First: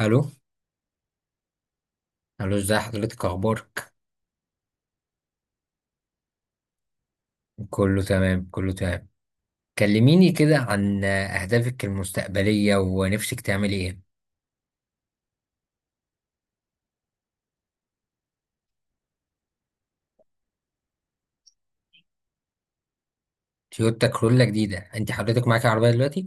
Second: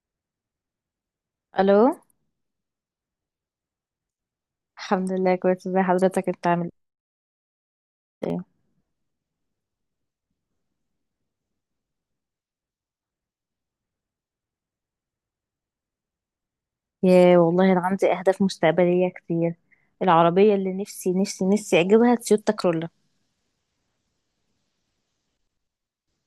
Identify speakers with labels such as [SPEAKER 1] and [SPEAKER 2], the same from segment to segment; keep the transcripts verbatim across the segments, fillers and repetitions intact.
[SPEAKER 1] الو.
[SPEAKER 2] الو.
[SPEAKER 1] الو، ازي حضرتك، اخبارك؟
[SPEAKER 2] الحمد لله كويس. ازي حضرتك؟ انت عامل
[SPEAKER 1] كله
[SPEAKER 2] ايه؟
[SPEAKER 1] تمام كله تمام. كلميني كده عن اهدافك المستقبليه ونفسك تعملي ايه.
[SPEAKER 2] يا والله انا عندي اهداف مستقبليه كتير. العربيه اللي نفسي نفسي نفسي اجيبها تويوتا كرولا.
[SPEAKER 1] تويوتا كرولا جديده؟ انت حضرتك معاكي عربيه دلوقتي؟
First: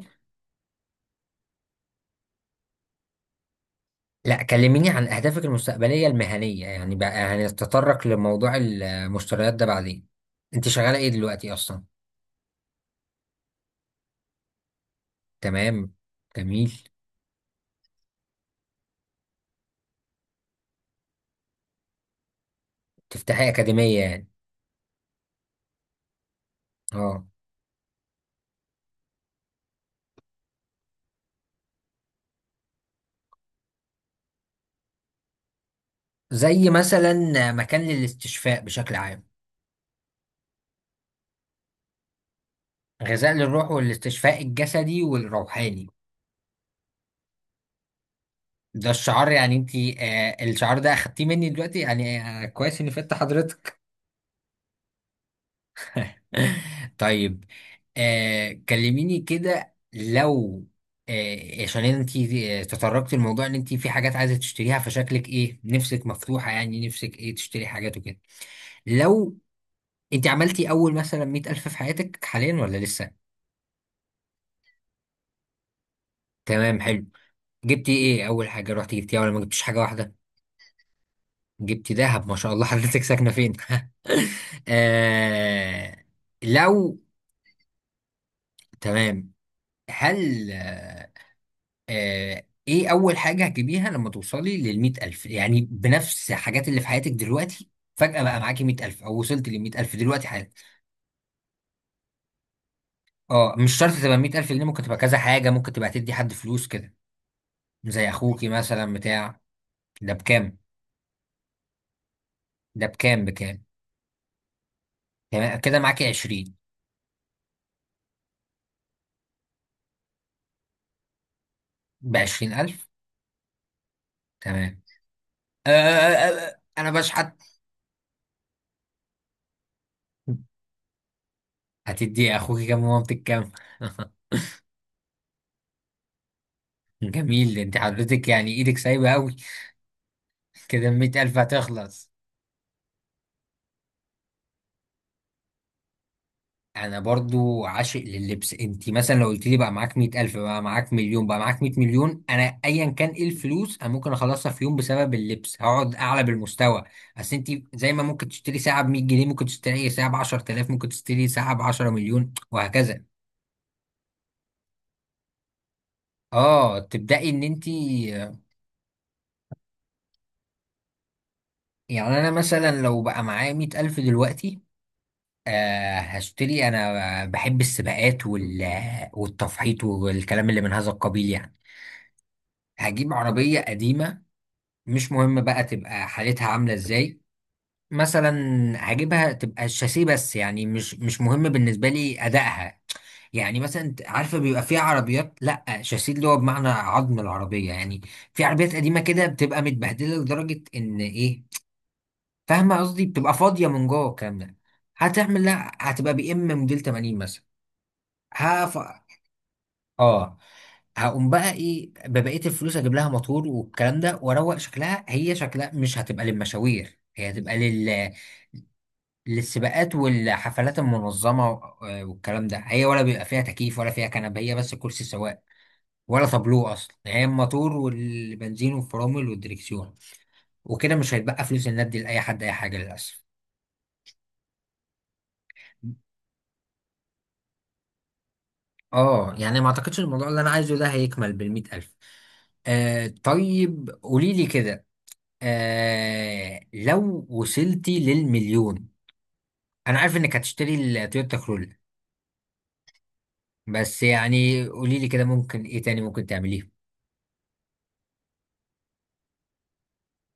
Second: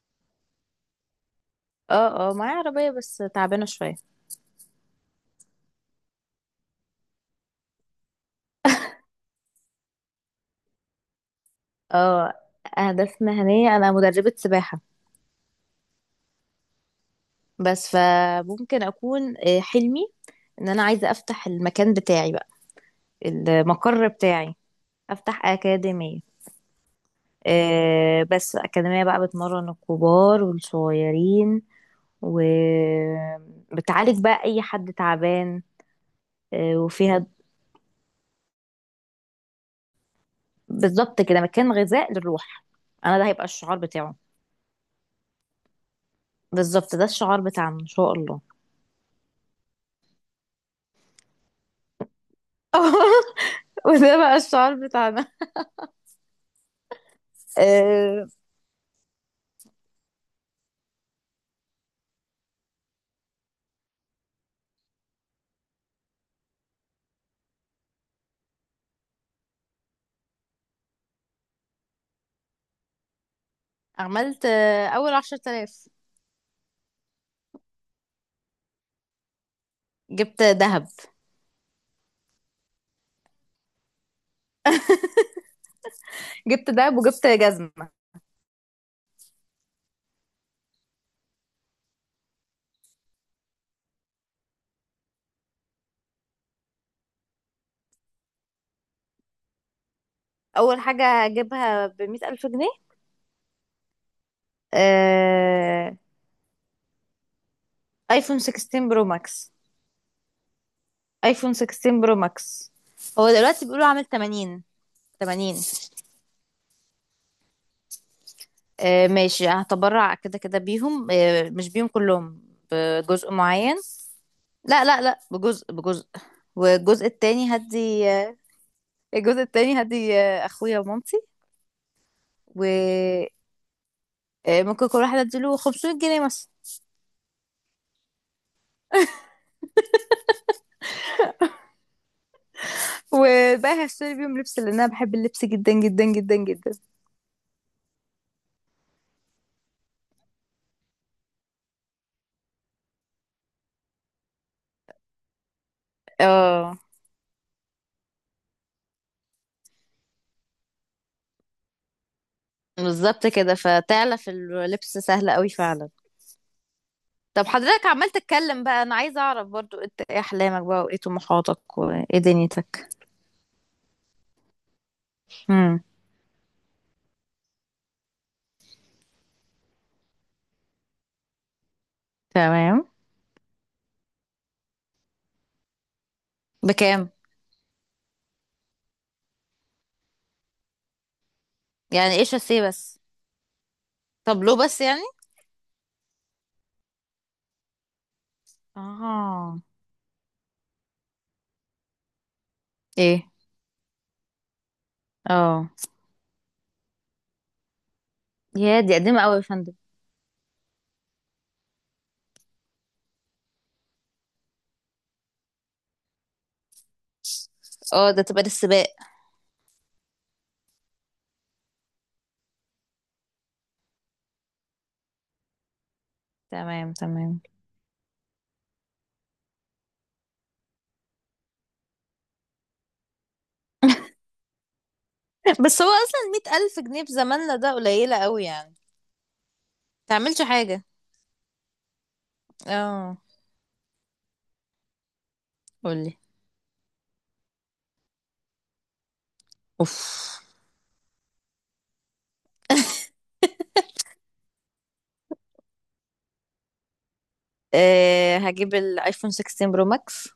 [SPEAKER 2] اه، اه، معايا عربيه بس تعبانه شويه.
[SPEAKER 1] لا، كلميني عن اهدافك المستقبليه المهنيه يعني، بقى هنتطرق لموضوع المشتريات ده بعدين. انت شغاله ايه دلوقتي اصلا؟
[SPEAKER 2] اه، اهداف مهنيه. انا مدربه سباحه
[SPEAKER 1] تمام. جميل.
[SPEAKER 2] بس فممكن اكون آه، حلمي ان انا عايزه افتح المكان بتاعي بقى.
[SPEAKER 1] تفتحي اكاديميه
[SPEAKER 2] المقر
[SPEAKER 1] يعني؟
[SPEAKER 2] بتاعي. افتح اكاديميه.
[SPEAKER 1] اه.
[SPEAKER 2] آه، بس اكاديميه بقى بتمرن الكبار والصغيرين وبتعالج بقى اي حد تعبان.
[SPEAKER 1] زي
[SPEAKER 2] آه،
[SPEAKER 1] مثلا؟
[SPEAKER 2] وفيها
[SPEAKER 1] مكان للاستشفاء بشكل عام.
[SPEAKER 2] بالظبط كده مكان غذاء للروح. انا ده
[SPEAKER 1] غذاء
[SPEAKER 2] هيبقى
[SPEAKER 1] للروح
[SPEAKER 2] الشعار بتاعه.
[SPEAKER 1] والاستشفاء الجسدي والروحاني.
[SPEAKER 2] بالظبط، ده الشعار بتاعنا ان شاء الله.
[SPEAKER 1] ده الشعار يعني، انت آه الشعار ده اخدتيه مني دلوقتي يعني، آه كويس اني فدت حضرتك.
[SPEAKER 2] وده بقى الشعار بتاعنا.
[SPEAKER 1] طيب.
[SPEAKER 2] آه،
[SPEAKER 1] آه كلميني كده. لو آه عشان انت تطرقتي الموضوع ان انت في حاجات عايزه تشتريها، فشكلك ايه؟ نفسك مفتوحه يعني؟ نفسك ايه تشتري حاجات وكده؟ لو انت عملتي اول مثلا مئة ألف في حياتك حاليا ولا لسه؟
[SPEAKER 2] عملت آه، اول عشر تلاف.
[SPEAKER 1] تمام. حلو. جبتي ايه اول حاجه رحتي جبتيها ولا ما جبتيش حاجه واحده؟
[SPEAKER 2] جبت ذهب.
[SPEAKER 1] جبتي دهب، ما شاء الله. حضرتك ساكنة فين؟ آه
[SPEAKER 2] جبت دهب
[SPEAKER 1] لو
[SPEAKER 2] وجبت جزمة.
[SPEAKER 1] تمام. هل آه، آه، ايه أول حاجة هتجيبيها لما توصلي للمية ألف؟ يعني بنفس الحاجات اللي في حياتك دلوقتي، فجأة بقى معاكي مية ألف أو وصلت للمية ألف دلوقتي حالا.
[SPEAKER 2] اول حاجة هجيبها بمية الف جنيه.
[SPEAKER 1] اه مش شرط تبقى مية ألف، اللي ممكن تبقى كذا حاجة، ممكن تبقى
[SPEAKER 2] آه،
[SPEAKER 1] تدي حد فلوس كده. زي
[SPEAKER 2] ايفون
[SPEAKER 1] أخوكي
[SPEAKER 2] ستة عشر
[SPEAKER 1] مثلا
[SPEAKER 2] برو
[SPEAKER 1] بتاع.
[SPEAKER 2] ماكس.
[SPEAKER 1] ده بكام؟
[SPEAKER 2] ايفون ستاشر برو ماكس.
[SPEAKER 1] ده بكام
[SPEAKER 2] هو
[SPEAKER 1] بكام؟
[SPEAKER 2] دلوقتي بيقولوا عامل ثمانين. ثمانين.
[SPEAKER 1] تمام، كده معاكي عشرين.
[SPEAKER 2] آه، ماشي، هتبرع كده كده بيهم، آه، مش بيهم كلهم.
[SPEAKER 1] بعشرين ألف.
[SPEAKER 2] بجزء معين.
[SPEAKER 1] تمام.
[SPEAKER 2] لا لا لا،
[SPEAKER 1] آه
[SPEAKER 2] بجزء
[SPEAKER 1] آه
[SPEAKER 2] بجزء.
[SPEAKER 1] آه آه، آه، أنا
[SPEAKER 2] والجزء
[SPEAKER 1] بشحت.
[SPEAKER 2] التاني هدي آه، الجزء التاني هدي آه، اخويا ومامتي.
[SPEAKER 1] هتدي اخوك كام ومامتك
[SPEAKER 2] وممكن
[SPEAKER 1] كام؟
[SPEAKER 2] كل واحد اديله خمسمية جنيه مثلا.
[SPEAKER 1] جميل، انت حضرتك يعني ايدك سايبه قوي، كده مئة الف هتخلص.
[SPEAKER 2] والباقي هشتري بيهم لبس لان انا بحب اللبس جدا جدا جدا جدا.
[SPEAKER 1] انا برضو عاشق لللبس. انت مثلا لو قلت لي بقى معاك مئة الف، بقى معاك مليون، بقى معاك مئة مليون، انا ايا كان ايه الفلوس انا ممكن اخلصها في يوم بسبب اللبس، هقعد اعلى
[SPEAKER 2] اه،
[SPEAKER 1] بالمستوى. اصل انت زي ما ممكن تشتري ساعه ب مية جنيه، ممكن تشتري ساعه ب عشر تلاف، ممكن تشتري ساعه ب عشرة مليون، وهكذا.
[SPEAKER 2] بالظبط كده. فتعلف اللبس سهل قوي فعلا.
[SPEAKER 1] اه تبدأي ان
[SPEAKER 2] طب
[SPEAKER 1] انت.
[SPEAKER 2] حضرتك عمال تتكلم بقى. انا عايزه اعرف برضو، انت ايه احلامك بقى وايه طموحاتك وايه
[SPEAKER 1] يعني انا مثلا
[SPEAKER 2] دنيتك؟
[SPEAKER 1] لو بقى معايا مئة الف دلوقتي، آه، هشتري. انا بحب السباقات وال والتفحيط والكلام اللي من هذا القبيل يعني.
[SPEAKER 2] تمام.
[SPEAKER 1] هجيب عربية قديمة، مش مهم بقى تبقى حالتها عاملة
[SPEAKER 2] بكام؟
[SPEAKER 1] ازاي. مثلا هجيبها تبقى الشاسيه بس، يعني مش مش مهم بالنسبة
[SPEAKER 2] يعني
[SPEAKER 1] لي
[SPEAKER 2] ايش السي
[SPEAKER 1] ادائها.
[SPEAKER 2] بس.
[SPEAKER 1] يعني مثلا انت عارفة،
[SPEAKER 2] طابلو
[SPEAKER 1] بيبقى في
[SPEAKER 2] بس يعني.
[SPEAKER 1] عربيات لا شاسيه، اللي هو بمعنى عظم العربية يعني. في عربيات قديمة كده
[SPEAKER 2] اه.
[SPEAKER 1] بتبقى متبهدلة لدرجة ان ايه، فاهمة قصدي؟
[SPEAKER 2] ايه.
[SPEAKER 1] بتبقى فاضية من جوه، الكلام ده. هتعمل
[SPEAKER 2] اه.
[SPEAKER 1] لها، هتبقى بي ام موديل تمانين مثلا.
[SPEAKER 2] يا دي قديمة قوي يا فندم.
[SPEAKER 1] اه هقوم بقى ايه ببقيه الفلوس، اجيب لها موتور والكلام ده، واروق شكلها. هي شكلها مش هتبقى للمشاوير، هي هتبقى لل...
[SPEAKER 2] اه، ده تبقى للسباق.
[SPEAKER 1] للسباقات والحفلات المنظمه و- آه، والكلام ده. هي ولا بيبقى فيها تكييف ولا فيها كنبه، هي بس كرسي سواق، ولا تابلوه
[SPEAKER 2] تمام
[SPEAKER 1] اصلا، يعني هي
[SPEAKER 2] تمام.
[SPEAKER 1] الموتور والبنزين والفرامل والدريكسيون. وكده مش هيتبقى فلوس الندي لاي حد اي حاجه للاسف.
[SPEAKER 2] بس هو اصلا مئة الف جنيه في زماننا ده قليلة قوي يعني.
[SPEAKER 1] اه يعني ما اعتقدش الموضوع اللي
[SPEAKER 2] تعملش
[SPEAKER 1] انا عايزه
[SPEAKER 2] حاجة.
[SPEAKER 1] ده هيكمل بالمئة الف. آه
[SPEAKER 2] اه.
[SPEAKER 1] طيب، قولي لي كده،
[SPEAKER 2] قولي.
[SPEAKER 1] آه لو وصلتي للمليون، انا
[SPEAKER 2] اوف.
[SPEAKER 1] عارف انك هتشتري التويوتا كرولا، بس يعني قولي لي كده، ممكن ايه تاني ممكن تعمليه؟
[SPEAKER 2] أه هجيب الايفون ستة عشر برو ماكس،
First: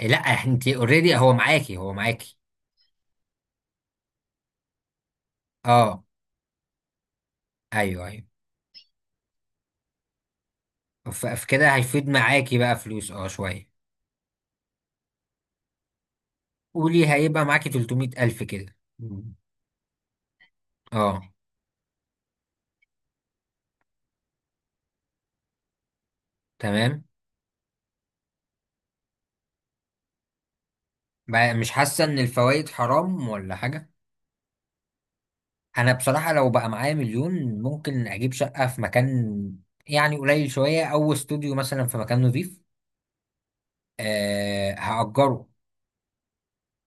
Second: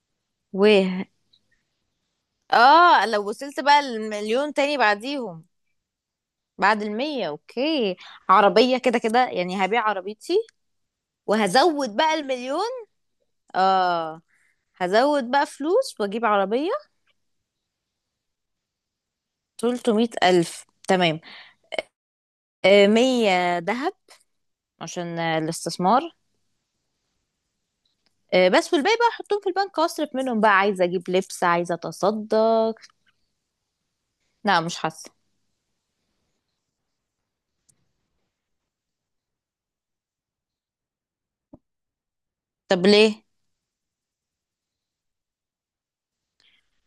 [SPEAKER 1] إيه، لا
[SPEAKER 2] و
[SPEAKER 1] انت اوريدي هو معاكي، هو معاكي.
[SPEAKER 2] اه لو وصلت بقى المليون تاني بعديهم.
[SPEAKER 1] اه
[SPEAKER 2] بعد المية اوكي.
[SPEAKER 1] ايوه ايوه.
[SPEAKER 2] عربية كده كده يعني. هبيع عربيتي
[SPEAKER 1] ف- فكده
[SPEAKER 2] وهزود
[SPEAKER 1] هيفيد
[SPEAKER 2] بقى
[SPEAKER 1] معاكي
[SPEAKER 2] المليون.
[SPEAKER 1] بقى فلوس اه شويه.
[SPEAKER 2] اه، هزود بقى فلوس واجيب عربية.
[SPEAKER 1] قولي، هيبقى معاكي تلت ميت الف كده. مم.
[SPEAKER 2] ثلاثمئة ألف تمام.
[SPEAKER 1] اه،
[SPEAKER 2] آه، مية ذهب عشان آه، الاستثمار.
[SPEAKER 1] تمام.
[SPEAKER 2] آه، بس والباقي بقى احطهم في البنك. اصرف منهم بقى، عايزة اجيب لبس،
[SPEAKER 1] بقى مش
[SPEAKER 2] عايزة
[SPEAKER 1] حاسه ان
[SPEAKER 2] اتصدى.
[SPEAKER 1] الفوائد حرام ولا حاجه؟
[SPEAKER 2] لا مش حاسة.
[SPEAKER 1] انا بصراحة لو بقى معايا مليون، ممكن اجيب شقة في مكان، يعني قليل شوية، او استوديو مثلا في مكان نظيف.
[SPEAKER 2] طب ليه؟
[SPEAKER 1] أه هأجره،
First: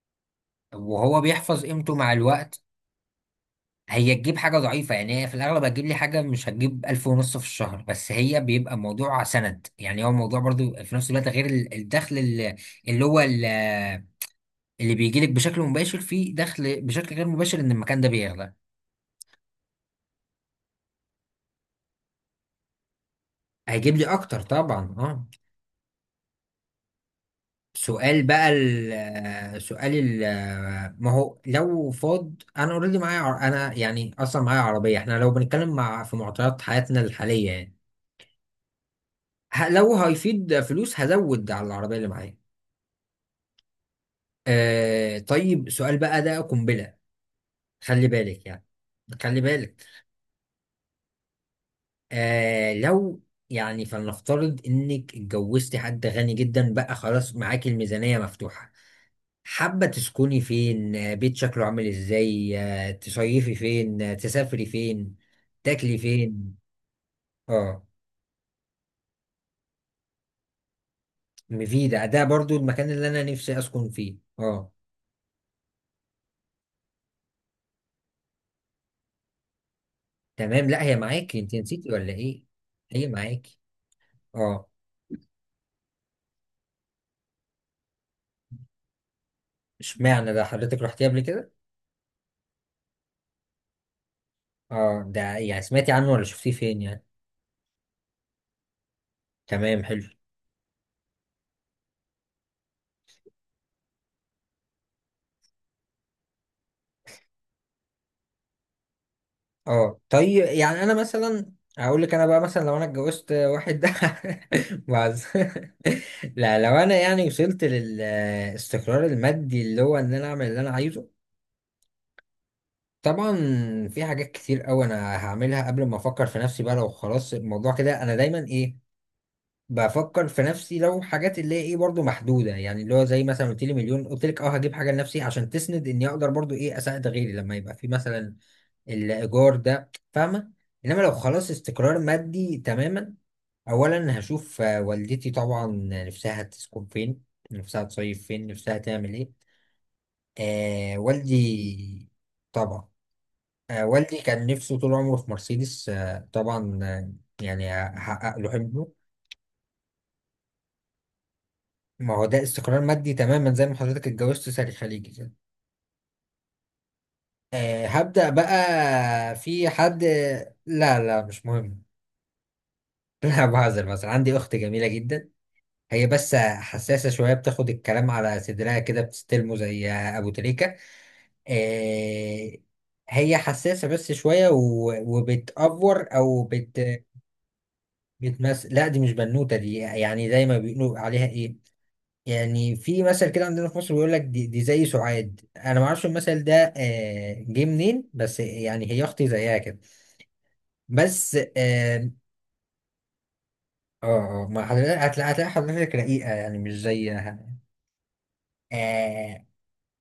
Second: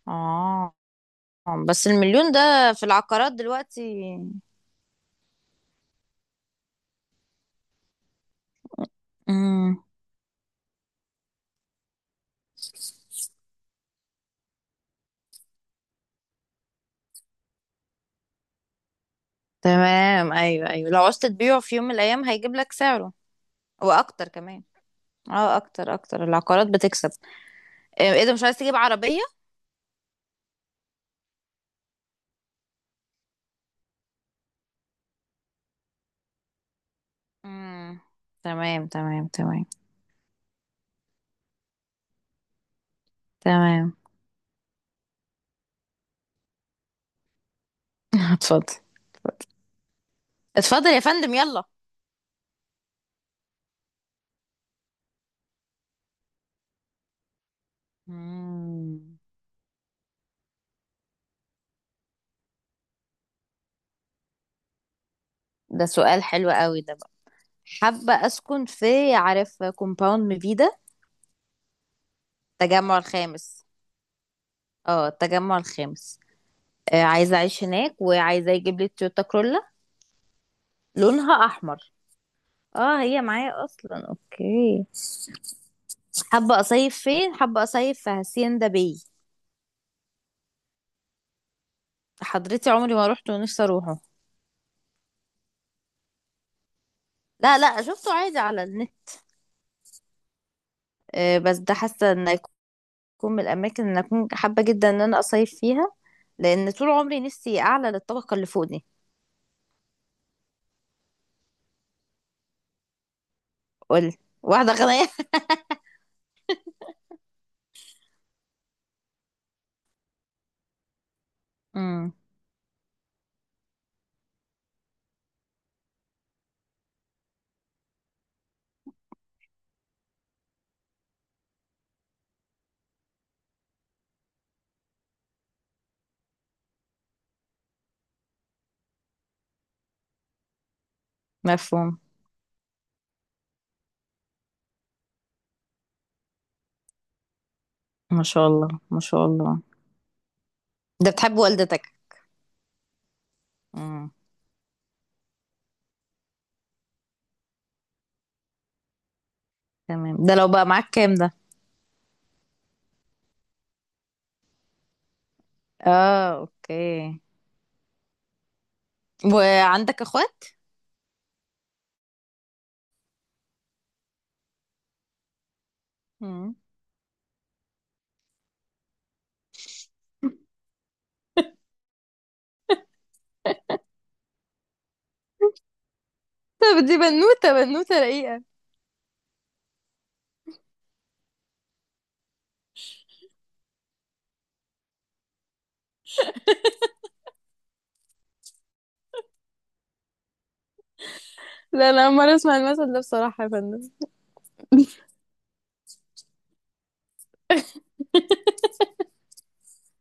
[SPEAKER 2] اه
[SPEAKER 1] وهو بيحفظ
[SPEAKER 2] بس
[SPEAKER 1] قيمته مع
[SPEAKER 2] المليون ده
[SPEAKER 1] الوقت.
[SPEAKER 2] في العقارات دلوقتي.
[SPEAKER 1] هي تجيب حاجة ضعيفة يعني، هي في الأغلب هتجيب لي حاجة، مش هتجيب ألف ونص في الشهر، بس هي بيبقى موضوع سند
[SPEAKER 2] امم
[SPEAKER 1] يعني، هو موضوع برضو في نفس الوقت، غير ال- الدخل اللي, اللي هو ال- اللي بيجيلك بشكل مباشر، فيه دخل بشكل غير مباشر، إن المكان ده بيغلى.
[SPEAKER 2] تمام، ايوه ايوه. لو عوزت تبيعه في يوم من الايام هيجيب لك سعره.
[SPEAKER 1] هيجيب لي
[SPEAKER 2] واكتر
[SPEAKER 1] أكتر
[SPEAKER 2] كمان.
[SPEAKER 1] طبعا، اه.
[SPEAKER 2] اه، اكتر اكتر العقارات بتكسب. آه، ايه
[SPEAKER 1] سؤال
[SPEAKER 2] ده؟ مش
[SPEAKER 1] بقى.
[SPEAKER 2] عايز تجيب عربية؟
[SPEAKER 1] ال سؤال ال ما هو لو فاض، انا اوريدي معايا عر- انا يعني اصلا معايا عربيه، احنا لو بنتكلم مع، في معطيات حياتنا الحاليه يعني.
[SPEAKER 2] امم تمام تمام تمام.
[SPEAKER 1] ه- لو هيفيد فلوس هزود على العربيه اللي معايا.
[SPEAKER 2] تمام.
[SPEAKER 1] آه طيب، سؤال بقى ده قنبله، خلي بالك
[SPEAKER 2] اتفضل
[SPEAKER 1] يعني. خلي
[SPEAKER 2] اتفضل.
[SPEAKER 1] بالك.
[SPEAKER 2] اتفضل يا فندم يلا.
[SPEAKER 1] آه لو يعني، فلنفترض انك اتجوزتي حد غني جدا بقى، خلاص معاكي الميزانيه مفتوحه.
[SPEAKER 2] مم.
[SPEAKER 1] حابة تسكني فين؟ آه، بيت شكله عامل ازاي؟ آه، تصيفي فين؟ آه، تسافري فين؟
[SPEAKER 2] ده
[SPEAKER 1] تاكلي
[SPEAKER 2] سؤال حلو
[SPEAKER 1] فين؟
[SPEAKER 2] قوي ده بقى.
[SPEAKER 1] اه،
[SPEAKER 2] حابة أسكن في، عارف، كومباوند ميفيدا.
[SPEAKER 1] مفيدة ده برضو المكان
[SPEAKER 2] التجمع
[SPEAKER 1] اللي انا نفسي
[SPEAKER 2] الخامس.
[SPEAKER 1] اسكن فيه، اه.
[SPEAKER 2] اه التجمع الخامس. آه عايزة أعيش هناك وعايزة يجيب لي تويوتا كرولا
[SPEAKER 1] تمام، لا هي
[SPEAKER 2] لونها
[SPEAKER 1] معاكي، انت نسيتي
[SPEAKER 2] أحمر.
[SPEAKER 1] ولا ايه؟
[SPEAKER 2] اه
[SPEAKER 1] هي
[SPEAKER 2] هي
[SPEAKER 1] معاكي،
[SPEAKER 2] معايا أصلا.
[SPEAKER 1] اه.
[SPEAKER 2] أوكي. حابة أصيف فين؟ حابة أصيف في هاسيندا باي.
[SPEAKER 1] اشمعنى ده؟ حضرتك رحتيه قبل كده؟
[SPEAKER 2] حضرتي عمري ما روحت ونفسي أروحه.
[SPEAKER 1] اه، ده يعني سمعتي عنه ولا شفتيه فين يعني؟
[SPEAKER 2] لا لا، شفته عادي على النت.
[SPEAKER 1] تمام، حلو.
[SPEAKER 2] آه بس ده حاسة إن تكون من الاماكن اللي انا اكون حابه جدا ان انا اصيف فيها. لان طول عمري نفسي اعلى للطبقه اللي فوق دي.
[SPEAKER 1] اه طيب، يعني انا مثلا، هقول لك انا بقى مثلا، لو انا اتجوزت واحد ده
[SPEAKER 2] قول. واحده غنيه.
[SPEAKER 1] بعز. لا، لو انا يعني وصلت للاستقرار المادي، اللي هو ان انا اعمل اللي انا عايزه،
[SPEAKER 2] امم
[SPEAKER 1] طبعا في حاجات كتير قوي انا هعملها قبل ما افكر في نفسي بقى. لو خلاص الموضوع كده، انا دايما ايه، بفكر في نفسي، لو حاجات اللي هي ايه برضو محدوده، يعني اللي هو زي مثلا قلت لي مليون، قلت لك اه هجيب حاجه لنفسي عشان تسند اني اقدر برضو ايه اساعد غيري، لما يبقى في مثلا الايجار ده، فاهمه؟ انما لو خلاص استقرار
[SPEAKER 2] مفهوم.
[SPEAKER 1] مادي تماما، اولا هشوف آه، والدتي طبعا، نفسها تسكن فين، نفسها
[SPEAKER 2] ما
[SPEAKER 1] تصيف فين،
[SPEAKER 2] شاء الله
[SPEAKER 1] نفسها
[SPEAKER 2] ما
[SPEAKER 1] تعمل
[SPEAKER 2] شاء
[SPEAKER 1] ايه.
[SPEAKER 2] الله.
[SPEAKER 1] آه
[SPEAKER 2] ده بتحب والدتك؟
[SPEAKER 1] والدي طبعا، آه
[SPEAKER 2] امم
[SPEAKER 1] والدي كان نفسه طول عمره في مرسيدس، آه طبعا آه يعني هحقق له حلمه.
[SPEAKER 2] تمام. ده لو بقى معاك كام ده؟
[SPEAKER 1] ما هو ده استقرار مادي تماما، زي ما حضرتك اتجوزت ساري خليجي كده.
[SPEAKER 2] اه اوكي.
[SPEAKER 1] آه هبدأ بقى. في
[SPEAKER 2] وعندك
[SPEAKER 1] حد؟
[SPEAKER 2] اخوات؟
[SPEAKER 1] لا لا، مش مهم. لا بهزر، مثلا عندي اخت جميلة جدا، هي بس
[SPEAKER 2] امم
[SPEAKER 1] حساسة شوية، بتاخد الكلام على صدرها كده، بتستلمه زي أبو تريكة. آه، هي حساسة بس شوية، و- وبتأفور أو بت
[SPEAKER 2] طب دي بنوتة. بنوتة رقيقة.
[SPEAKER 1] بتمس لا دي مش بنوتة، دي يعني زي ما بيقولوا عليها إيه، يعني في مثل كده عندنا في مصر بيقول لك دي, دي زي سعاد، أنا ما أعرفش المثل ده آه، جه منين، بس يعني هي أختي زيها كده بس.
[SPEAKER 2] لا، أنا
[SPEAKER 1] آه
[SPEAKER 2] أول مرة أسمع المثل ده بصراحة يا فندم.
[SPEAKER 1] آه آه، ما حضرتك هتلاقي، هتلاقي حضرتك رقيقة يعني، مش زيها. آه،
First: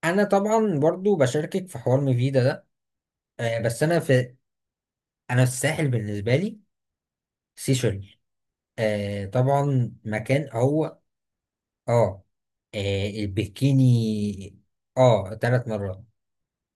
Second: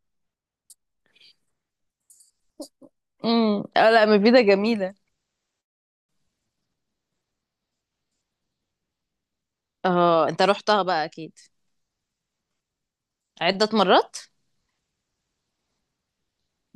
[SPEAKER 1] انا طبعا برضو بشاركك في حوار ميفيدا ده. آه
[SPEAKER 2] امم
[SPEAKER 1] بس
[SPEAKER 2] اه،
[SPEAKER 1] انا
[SPEAKER 2] لا
[SPEAKER 1] في،
[SPEAKER 2] مفيدة جميلة.
[SPEAKER 1] انا الساحل بالنسبه لي سيشل. آه طبعا
[SPEAKER 2] اه انت
[SPEAKER 1] مكان،
[SPEAKER 2] رحتها
[SPEAKER 1] هو
[SPEAKER 2] بقى اكيد.
[SPEAKER 1] اه, آه
[SPEAKER 2] عدة
[SPEAKER 1] البكيني.
[SPEAKER 2] مرات.
[SPEAKER 1] اه ثلاث مرات.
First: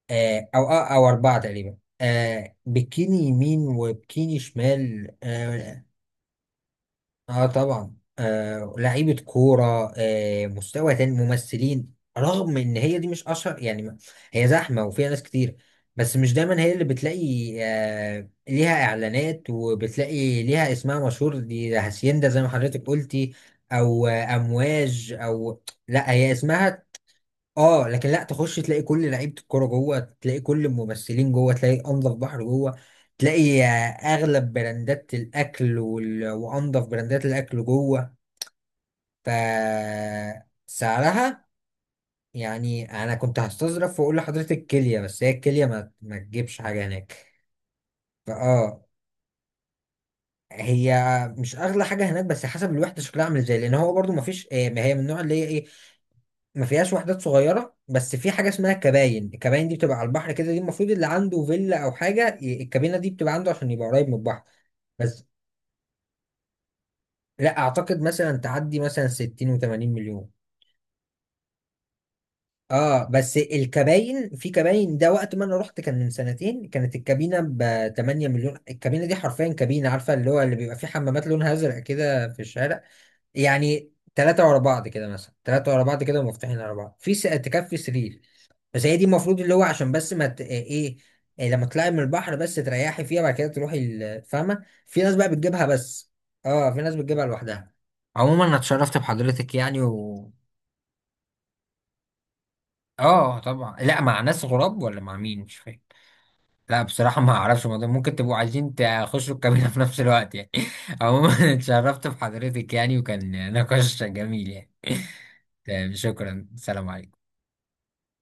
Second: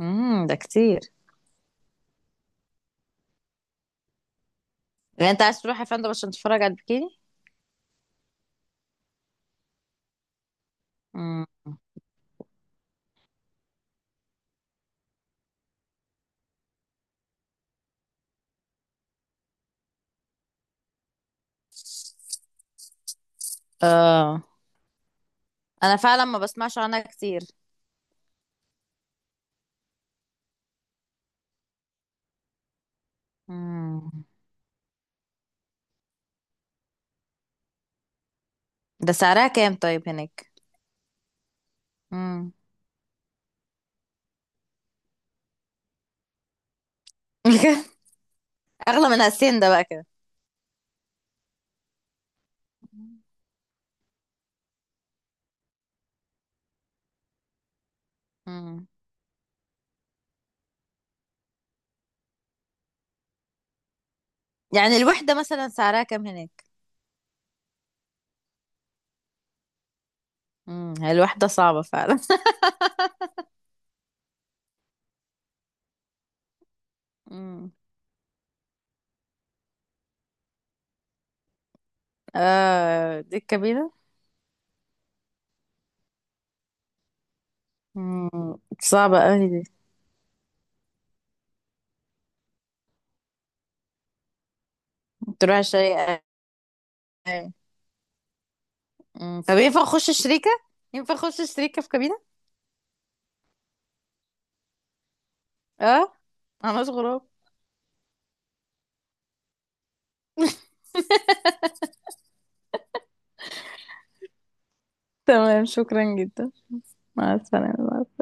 [SPEAKER 2] امم
[SPEAKER 1] آه
[SPEAKER 2] ده
[SPEAKER 1] او آه
[SPEAKER 2] كتير.
[SPEAKER 1] او اربعه تقريبا. آه بكيني يمين وبكيني شمال.
[SPEAKER 2] يعني انت عايز تروح
[SPEAKER 1] آه
[SPEAKER 2] يا فندم عشان تتفرج على البكيني؟
[SPEAKER 1] اه طبعا، آه لعيبة كورة، آه مستوى تاني
[SPEAKER 2] امم
[SPEAKER 1] ممثلين، رغم ان هي دي مش اشهر يعني ما- هي زحمة وفيها ناس كتير، بس مش دايما هي اللي بتلاقي آه ليها اعلانات، وبتلاقي ليها اسمها مشهور. دي هاسيندا زي ما حضرتك قلتي، او آه
[SPEAKER 2] اه
[SPEAKER 1] امواج او،
[SPEAKER 2] انا
[SPEAKER 1] لا
[SPEAKER 2] فعلا
[SPEAKER 1] هي
[SPEAKER 2] ما بسمعش
[SPEAKER 1] اسمها
[SPEAKER 2] عنها كتير.
[SPEAKER 1] اه. لكن لا، تخش تلاقي كل لعيبه الكوره جوه، تلاقي كل الممثلين جوه، تلاقي انظف بحر جوه، تلاقي آه،
[SPEAKER 2] امم
[SPEAKER 1] اغلب براندات الاكل وال... وانظف براندات الاكل جوه.
[SPEAKER 2] ده
[SPEAKER 1] ف
[SPEAKER 2] سعرها كام طيب هناك؟
[SPEAKER 1] سعرها،
[SPEAKER 2] امم
[SPEAKER 1] يعني انا كنت هستظرف واقول لحضرتك كيليا، بس هي الكيليا ما, ما تجيبش حاجه هناك. فاه
[SPEAKER 2] اغلى من هالسين ده بقى كده.
[SPEAKER 1] هي مش اغلى حاجه هناك، بس حسب الوحده شكلها عامل ازاي، لان هو برضو ما فيش آه، ما هي من النوع اللي هي ايه، ما فيهاش وحدات صغيرة، بس في حاجة اسمها
[SPEAKER 2] امم
[SPEAKER 1] كباين. الكباين دي بتبقى على البحر كده، دي المفروض اللي عنده فيلا أو حاجة ي- الكابينة دي بتبقى عنده عشان يبقى قريب من البحر.
[SPEAKER 2] يعني
[SPEAKER 1] بس
[SPEAKER 2] الوحدة مثلا سعرها كام هناك؟
[SPEAKER 1] لا أعتقد مثلا تعدي مثلا ستين و80 مليون.
[SPEAKER 2] امم هي الوحدة صعبة فعلا.
[SPEAKER 1] اه بس الكباين، في كباين ده وقت ما انا رحت كان من سنتين، كانت الكابينه
[SPEAKER 2] امم
[SPEAKER 1] ب تمنية مليون. الكابينه دي حرفيا كابينه، عارفه اللي هو اللي بيبقى فيه حمامات لونها ازرق كده في الشارع.
[SPEAKER 2] اه دي
[SPEAKER 1] يعني
[SPEAKER 2] الكابينة.
[SPEAKER 1] ثلاثه ورا بعض كده، مثلا ثلاثه ورا بعض كده ومفتوحين ورا بعض. في س- تكفي سرير
[SPEAKER 2] امم
[SPEAKER 1] بس. هي دي
[SPEAKER 2] صعبة
[SPEAKER 1] المفروض
[SPEAKER 2] قوي
[SPEAKER 1] اللي هو
[SPEAKER 2] دي.
[SPEAKER 1] عشان بس ما ت... ايه، إيه لما تطلعي من البحر بس تريحي فيها، بعد كده تروحي ال- فاهمه. في ناس بقى
[SPEAKER 2] تروح
[SPEAKER 1] بتجيبها بس،
[SPEAKER 2] شيء.
[SPEAKER 1] اه في ناس بتجيبها لوحدها. عموما انا اتشرفت
[SPEAKER 2] امم
[SPEAKER 1] بحضرتك
[SPEAKER 2] طب
[SPEAKER 1] يعني
[SPEAKER 2] ينفع اخش
[SPEAKER 1] و،
[SPEAKER 2] شريكة؟ ينفع اخش شريكة في كابينة.
[SPEAKER 1] اه طبعا، لا مع ناس غراب ولا مع مين مش فاهم.
[SPEAKER 2] اه
[SPEAKER 1] لا
[SPEAKER 2] انا
[SPEAKER 1] بصراحه
[SPEAKER 2] غراب.
[SPEAKER 1] ما اعرفش، الموضوع ممكن تبقوا عايزين تخشوا الكابينه في نفس الوقت يعني. عموما اتشرفت بحضرتك يعني، وكان نقاش جميل يعني.
[SPEAKER 2] تمام،
[SPEAKER 1] تمام،
[SPEAKER 2] شكرا
[SPEAKER 1] شكرا،
[SPEAKER 2] جدا.
[SPEAKER 1] سلام عليكم.
[SPEAKER 2] مع السلامة.